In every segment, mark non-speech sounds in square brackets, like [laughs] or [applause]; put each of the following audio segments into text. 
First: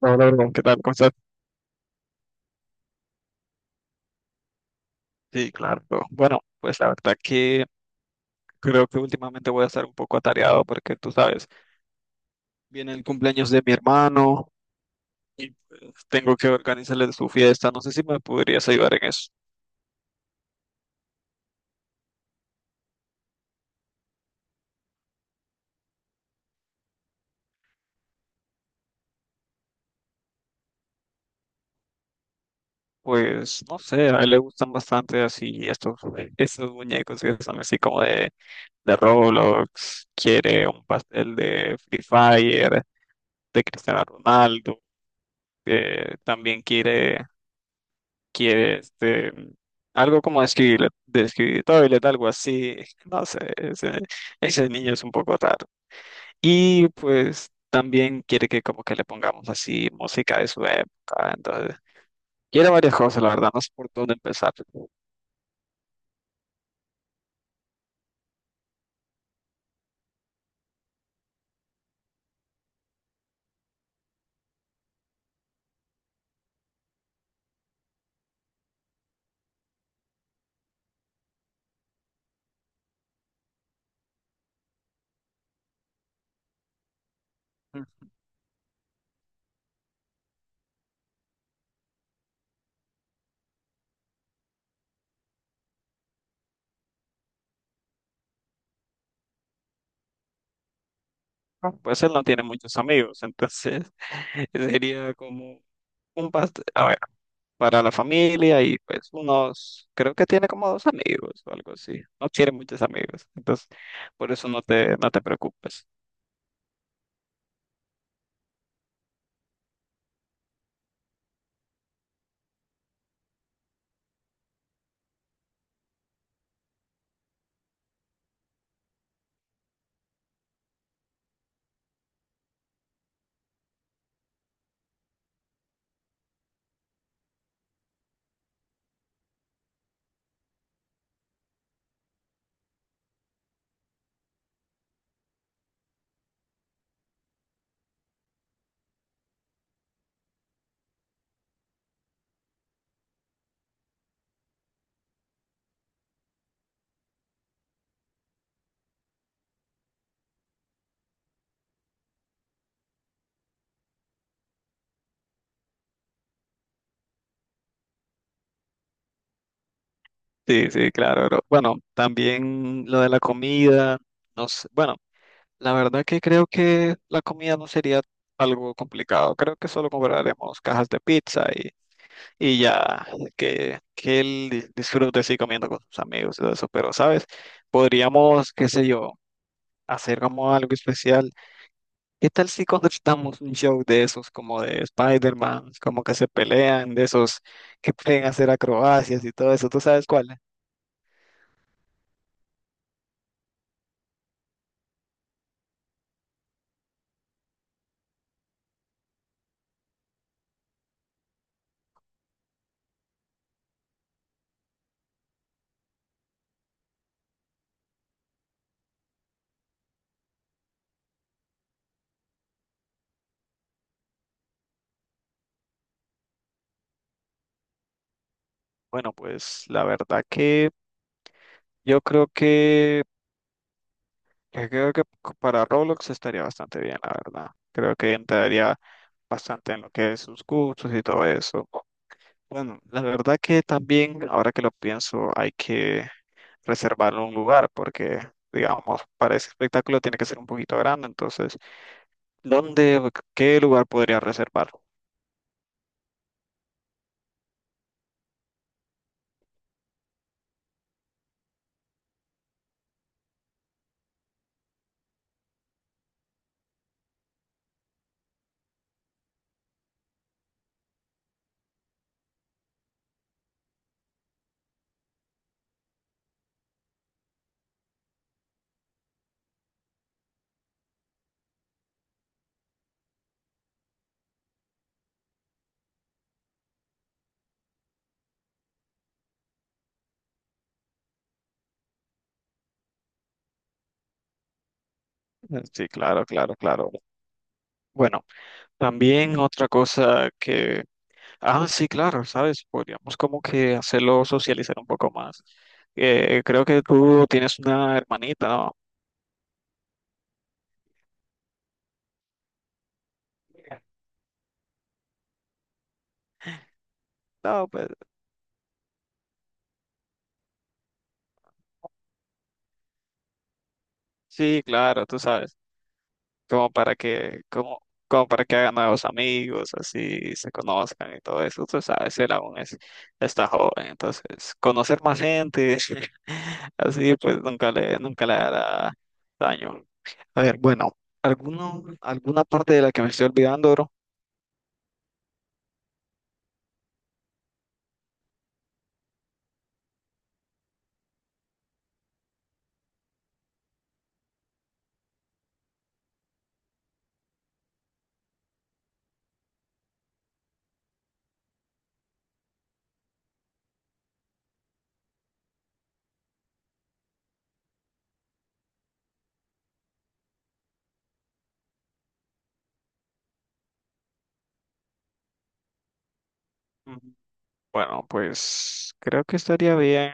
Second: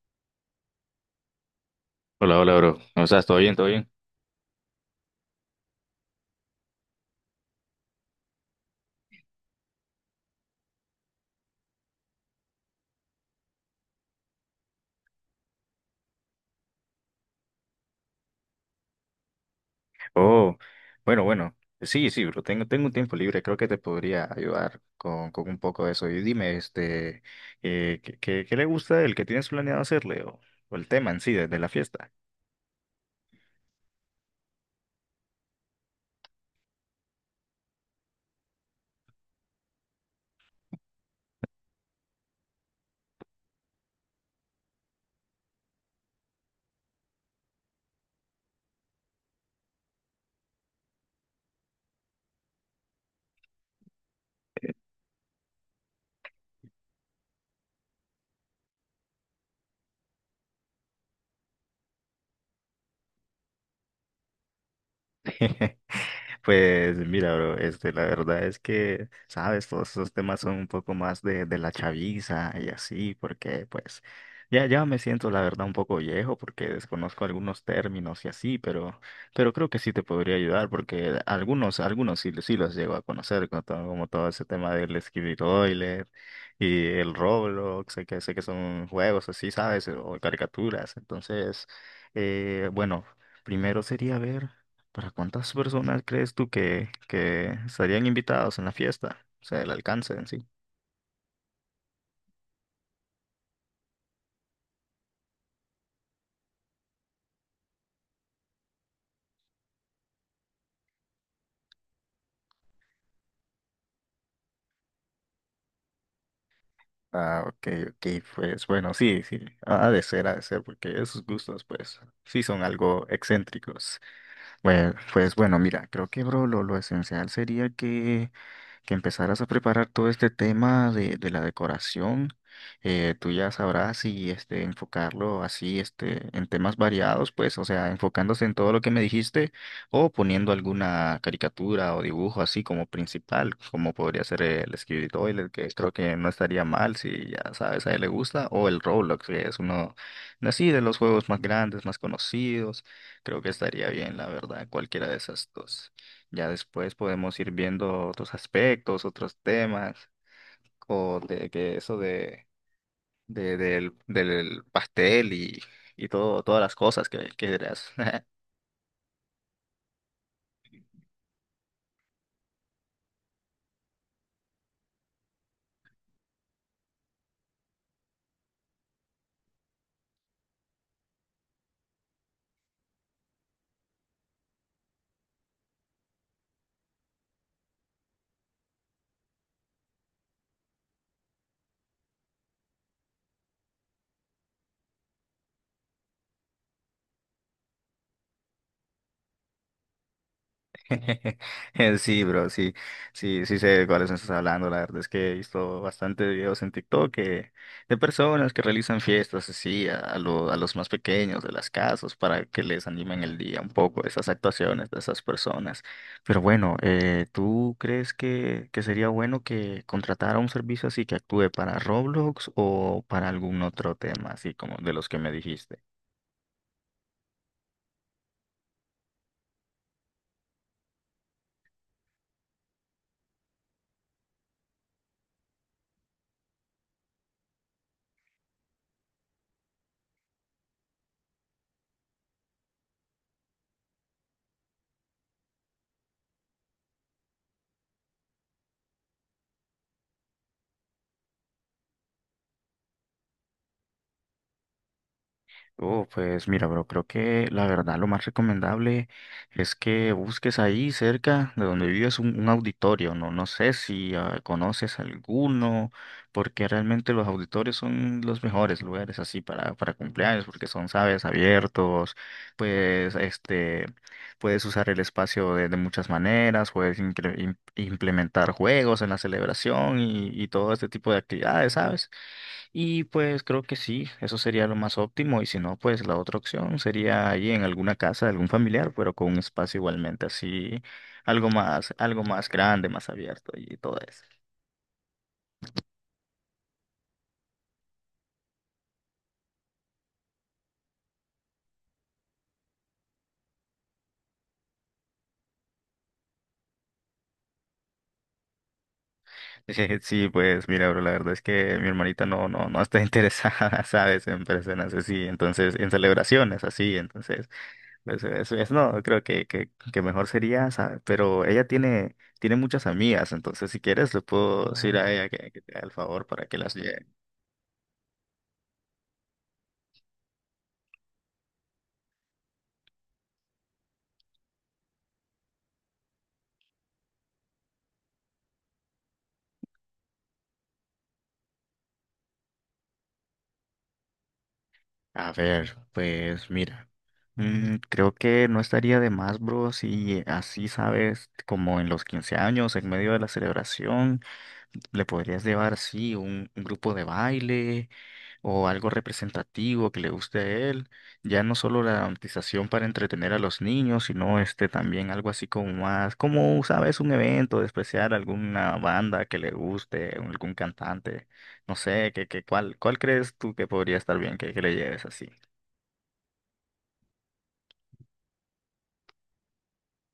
Hola, Bruno, ¿qué tal? ¿Cómo estás? Hola, hola, bro. ¿Cómo estás? ¿Todo bien? ¿Todo bien? Sí, claro. Bueno, pues la verdad que creo que últimamente voy a estar un poco atareado porque tú sabes, viene el cumpleaños de mi hermano y pues, tengo que organizarle su fiesta. No sé si me podrías ayudar en eso. Oh, bueno, bueno. Sí, sí, bro. Tengo un tiempo libre. Creo que te podría ayudar con un poco de eso. Y dime, este, ¿qué le gusta el que tienes planeado hacerle? O el tema en sí de la fiesta. Pues no sé, a él le gustan bastante así estos muñecos que son así como de Roblox. Quiere un pastel de Free Fire, de Cristiano Ronaldo. También quiere algo como escribir, describir toilet, algo así, no sé, ese niño es un poco raro. Y pues también quiere que como que le pongamos así música de su época, entonces quiere varias cosas, la verdad, no sé por dónde empezar. Ujú. [laughs] Pues mira, bro, este, la verdad es que, sabes, todos esos temas son un poco más de la chaviza y así, porque pues ya me siento la verdad un poco viejo porque desconozco algunos términos y así, pero creo que sí te podría ayudar porque algunos sí, sí los llego a conocer, como todo ese tema del Skibidi y el Roblox, sé que son juegos así, sabes, o caricaturas, entonces, bueno, primero sería ver. ¿Para cuántas personas crees tú que estarían invitados en la fiesta? O sea, el alcance en sí. Pues él no tiene muchos amigos, entonces [laughs] sería como un pastel, a ver, para la familia y pues unos, creo que tiene como dos amigos o algo así, no tiene muchos amigos, entonces por eso no te preocupes. Ah, ok, ok, pues bueno, sí, sí, ha de ser, porque esos gustos, pues, sí son algo excéntricos. Bueno, pues bueno, mira, creo que, bro, lo esencial sería que empezaras a preparar todo este tema de la decoración. Tú ya sabrás si este, enfocarlo así este, en temas variados, pues, o sea, enfocándose en todo lo que me dijiste o poniendo alguna caricatura o dibujo así como principal, como podría ser el Skibidi Toilet, que creo que no estaría mal si ya sabes, a él le gusta, o el Roblox, que es uno así de los juegos más grandes, más conocidos. Creo que estaría bien, la verdad, cualquiera de esas dos. Ya después podemos ir viendo otros aspectos, otros temas, o de que eso del pastel y todas las cosas que dirás. [laughs] Sí, sí, claro, bro. Bueno, también lo de la comida, no sé. Bueno, la verdad que creo que la comida no sería algo complicado. Creo que solo compraremos cajas de pizza y ya que él disfrute así comiendo con sus amigos y todo eso. Pero, ¿sabes? Podríamos, qué sé yo, hacer como algo especial. ¿Qué tal si contratamos un show de esos como de Spider-Man, como que se pelean, de esos que pueden hacer acrobacias y todo eso? ¿Tú sabes cuál? [laughs] Sí, bro, sí, sí, sí sé de cuáles estás hablando. La verdad es que he visto bastantes videos en TikTok de personas que realizan fiestas así a los más pequeños de las casas para que les animen el día un poco, esas actuaciones de esas personas. Pero bueno, ¿tú crees que sería bueno que contratara un servicio así que actúe para Roblox o para algún otro tema, así como de los que me dijiste? Bueno, pues la verdad que yo creo que, yo creo que para Roblox estaría bastante bien, la verdad. Creo que entraría bastante en lo que es sus gustos y todo eso. Bueno, la verdad que también, ahora que lo pienso, hay que reservar un lugar porque, digamos, para ese espectáculo tiene que ser un poquito grande. Entonces, ¿dónde, o qué lugar podría reservar? Oh, pues mira, bro, creo que la verdad lo más recomendable es que busques ahí cerca de donde vives un auditorio, ¿no? No sé si conoces alguno, porque realmente los auditorios son los mejores lugares así para cumpleaños, porque son, sabes, abiertos, pues, este, puedes usar el espacio de muchas maneras, puedes implementar juegos en la celebración y todo este tipo de actividades, ¿sabes? Y pues creo que sí, eso sería lo más óptimo. Y si no, pues la otra opción sería ahí en alguna casa de algún familiar, pero con un espacio igualmente así, algo más grande, más abierto y todo eso. Sí, claro, claro, claro. Bueno, también otra cosa que. Ah, sí, claro, sabes, podríamos como que hacerlo socializar un poco más. Creo que tú tienes una hermanita, ¿no? [laughs] Sí, pues mira, bro, la verdad es que mi hermanita no, no, no está interesada, [laughs] ¿sabes? En personas así, entonces, en celebraciones así, entonces. No, pues Pues eso es, no, creo que mejor sería, ¿sabes? Pero ella tiene muchas amigas, entonces si quieres le sí, puedo decir claro, a tú ella que, sabes, que te haga el favor para que como las para lleve. que, como para que hagan nuevos amigos, así se conozcan y todo eso, tú sabes, está joven, entonces conocer más gente, [laughs] así pues nunca le hará daño. A ver, bueno, ¿alguna parte de la que me estoy olvidando, A ver, pues mira, creo que no estaría de más, bro, si así, sabes, como en los 15 años, en medio de la celebración, le podrías llevar, sí, un grupo de baile o algo representativo que le guste a él. Ya no solo la dramatización para entretener a los niños, sino este también algo así como más, como, sabes, un evento de especial, alguna banda que le guste, algún cantante, no sé, ¿cuál crees tú que podría estar bien que le lleves así? bro? Bueno, pues creo que estaría bien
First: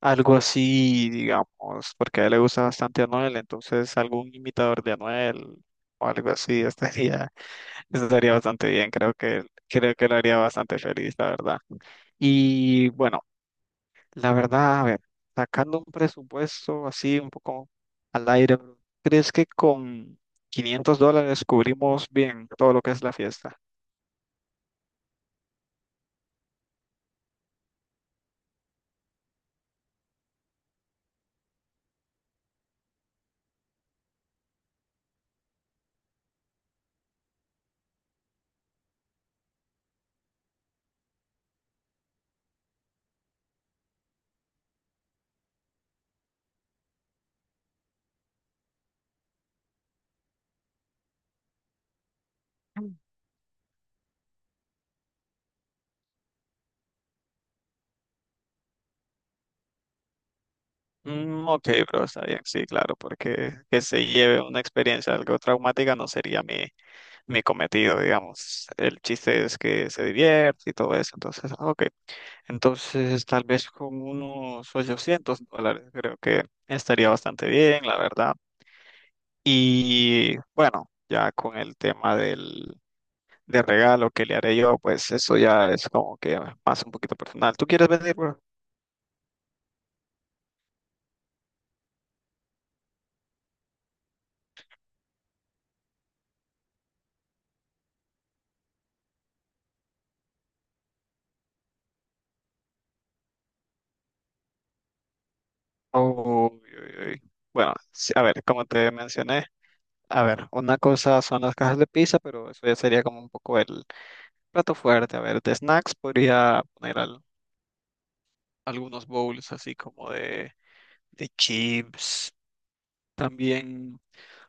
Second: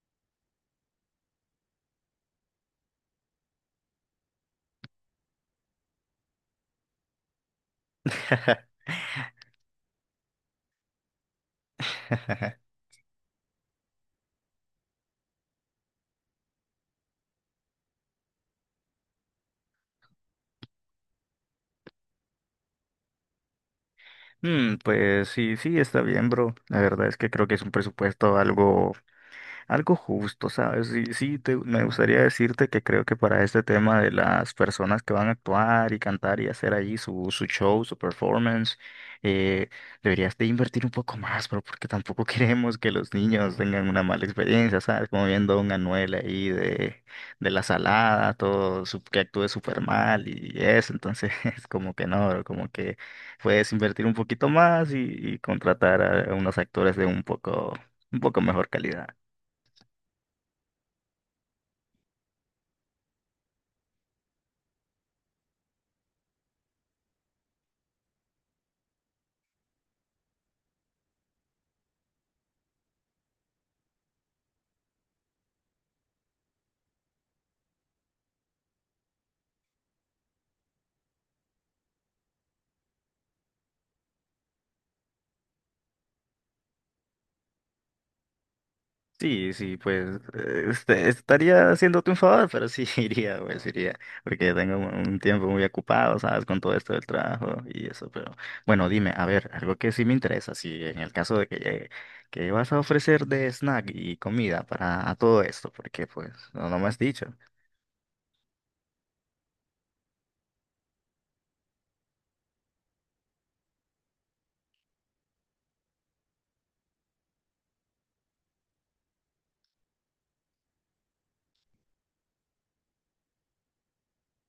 algo así, digamos, porque a él le gusta bastante Anuel, entonces algún imitador de Anuel o algo así [laughs] estaría bastante [laughs] bien, creo que lo haría bastante feliz, la verdad. Y bueno, la verdad, a ver, sacando un presupuesto así un poco al aire, ¿crees que con $500 cubrimos bien todo lo que es la fiesta? Pues sí, sí, está bien, bro. La verdad es que creo que es un presupuesto algo justo, ¿sabes? Sí, sí, me gustaría decirte que creo que para este tema de las personas que van a actuar y cantar y hacer allí su show, su performance, eh, deberías de invertir un poco más, pero porque tampoco [laughs] queremos que los niños tengan una mala experiencia, ¿sabes? Como viendo a un Anuel ahí de la salada, todo que actúe súper mal y eso, entonces [laughs] es como que no, como que puedes invertir un poquito más y contratar a unos actores de un poco mejor calidad. Ok, bro, está bien, sí, claro, porque que se lleve una experiencia algo traumática no sería mi cometido, digamos. El chiste es que se divierte y todo eso, entonces, ok. Entonces, tal vez con unos $800 creo que estaría bastante bien, la verdad. Y bueno, ya con el tema del regalo que le haré yo, pues eso ya es como que más un poquito personal. ¿Tú quieres venir, bro? Sí, sí, pues este, estaría haciéndote un favor, pero sí [laughs] iría, pues iría, porque tengo un tiempo muy ocupado, ¿sabes? Con todo esto del trabajo y eso, pero bueno, dime, a ver, algo que sí me interesa, si en el caso de que llegue, ¿qué vas a ofrecer de snack y comida para todo esto? Porque pues Oh, no, uy, no me has uy, uy. dicho. Bueno, sí, a ver, como te mencioné. A ver, una cosa son las cajas de pizza, pero eso ya sería como un poco el plato fuerte. A ver, de snacks podría poner algunos bowls así como de chips. También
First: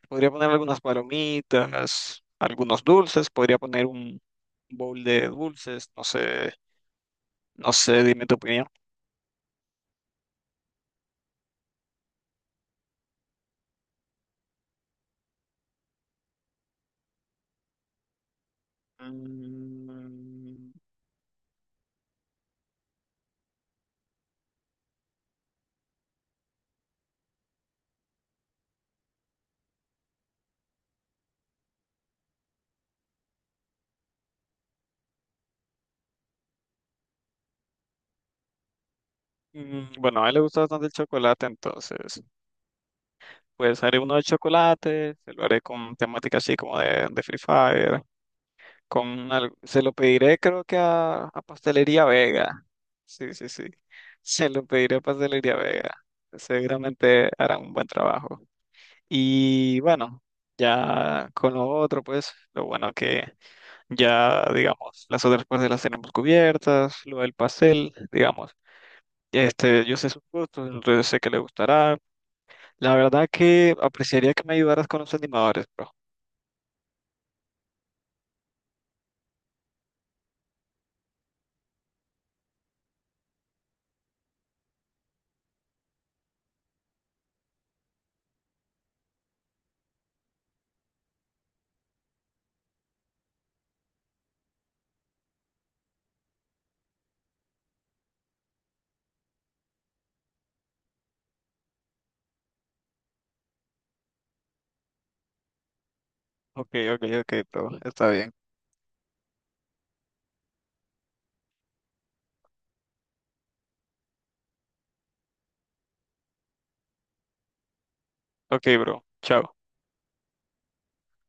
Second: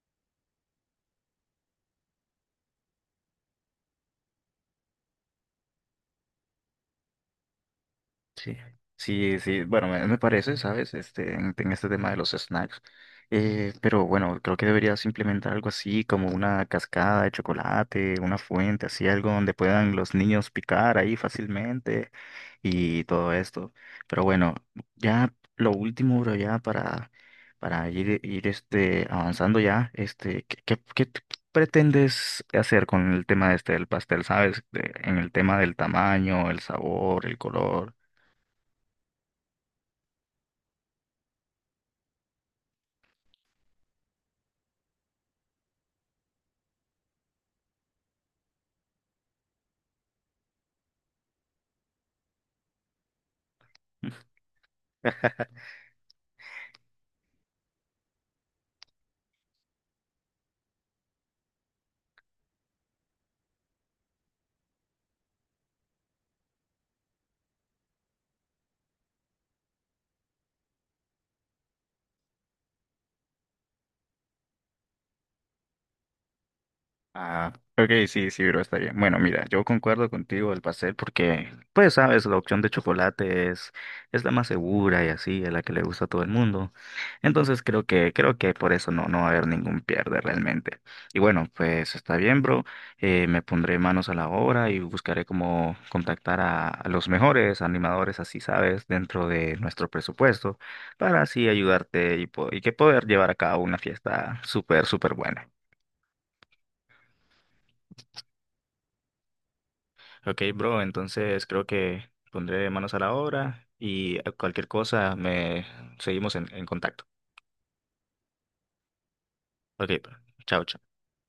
podría poner algunas palomitas, algunos dulces. Podría poner un bowl de dulces. No sé, dime tu Sí, opinión. sí, sí, bueno, me parece, ¿sabes? Este, en, este tema de los snacks. Pero bueno, creo que deberías implementar algo así como una cascada de chocolate, una fuente, así algo donde puedan los niños Mm, picar ahí fácilmente y todo esto. Pero bueno, ya lo último, bro, ya para, ir este, avanzando ya, este, ¿qué pretendes hacer con el tema este del pastel, ¿sabes? En el tema del tamaño, el sabor, el color. Bueno, a él le gusta bastante el chocolate, entonces, pues haré uno de chocolate, se lo haré con temática así como de Free Fire. Con se lo pediré creo que a Pastelería Vega. Sí, sí, sí. [laughs] Se lo pediré a Pastelería Vega. Seguramente harán un buen trabajo. Y bueno, ya con lo otro, pues, lo bueno que ya, digamos, las otras partes las tenemos cubiertas, lo del pastel, digamos. Este, yo sé sus gustos, entonces sé que le gustará. La verdad que apreciaría que me ayudaras con los animadores, bro. Ah, ok, sí, sí, bro, está bien. Bueno, mira, yo concuerdo contigo el pastel porque, pues, sabes, la opción de chocolate es la más segura y así, es la que le gusta a todo el mundo. Entonces creo que por eso no va a haber ningún pierde realmente. Y bueno, pues está bien, bro. Me pondré manos a la obra y buscaré cómo contactar a los mejores animadores, así sabes, dentro de nuestro presupuesto, para así ayudarte y que poder llevar a cabo una fiesta súper, súper buena. Ok, ok, ok, bro. Está bien. Ok, bro, entonces creo que pondré manos a la obra y cualquier cosa me seguimos en, contacto. Ok, bro. Chao. Ok, bro. Chao, chao.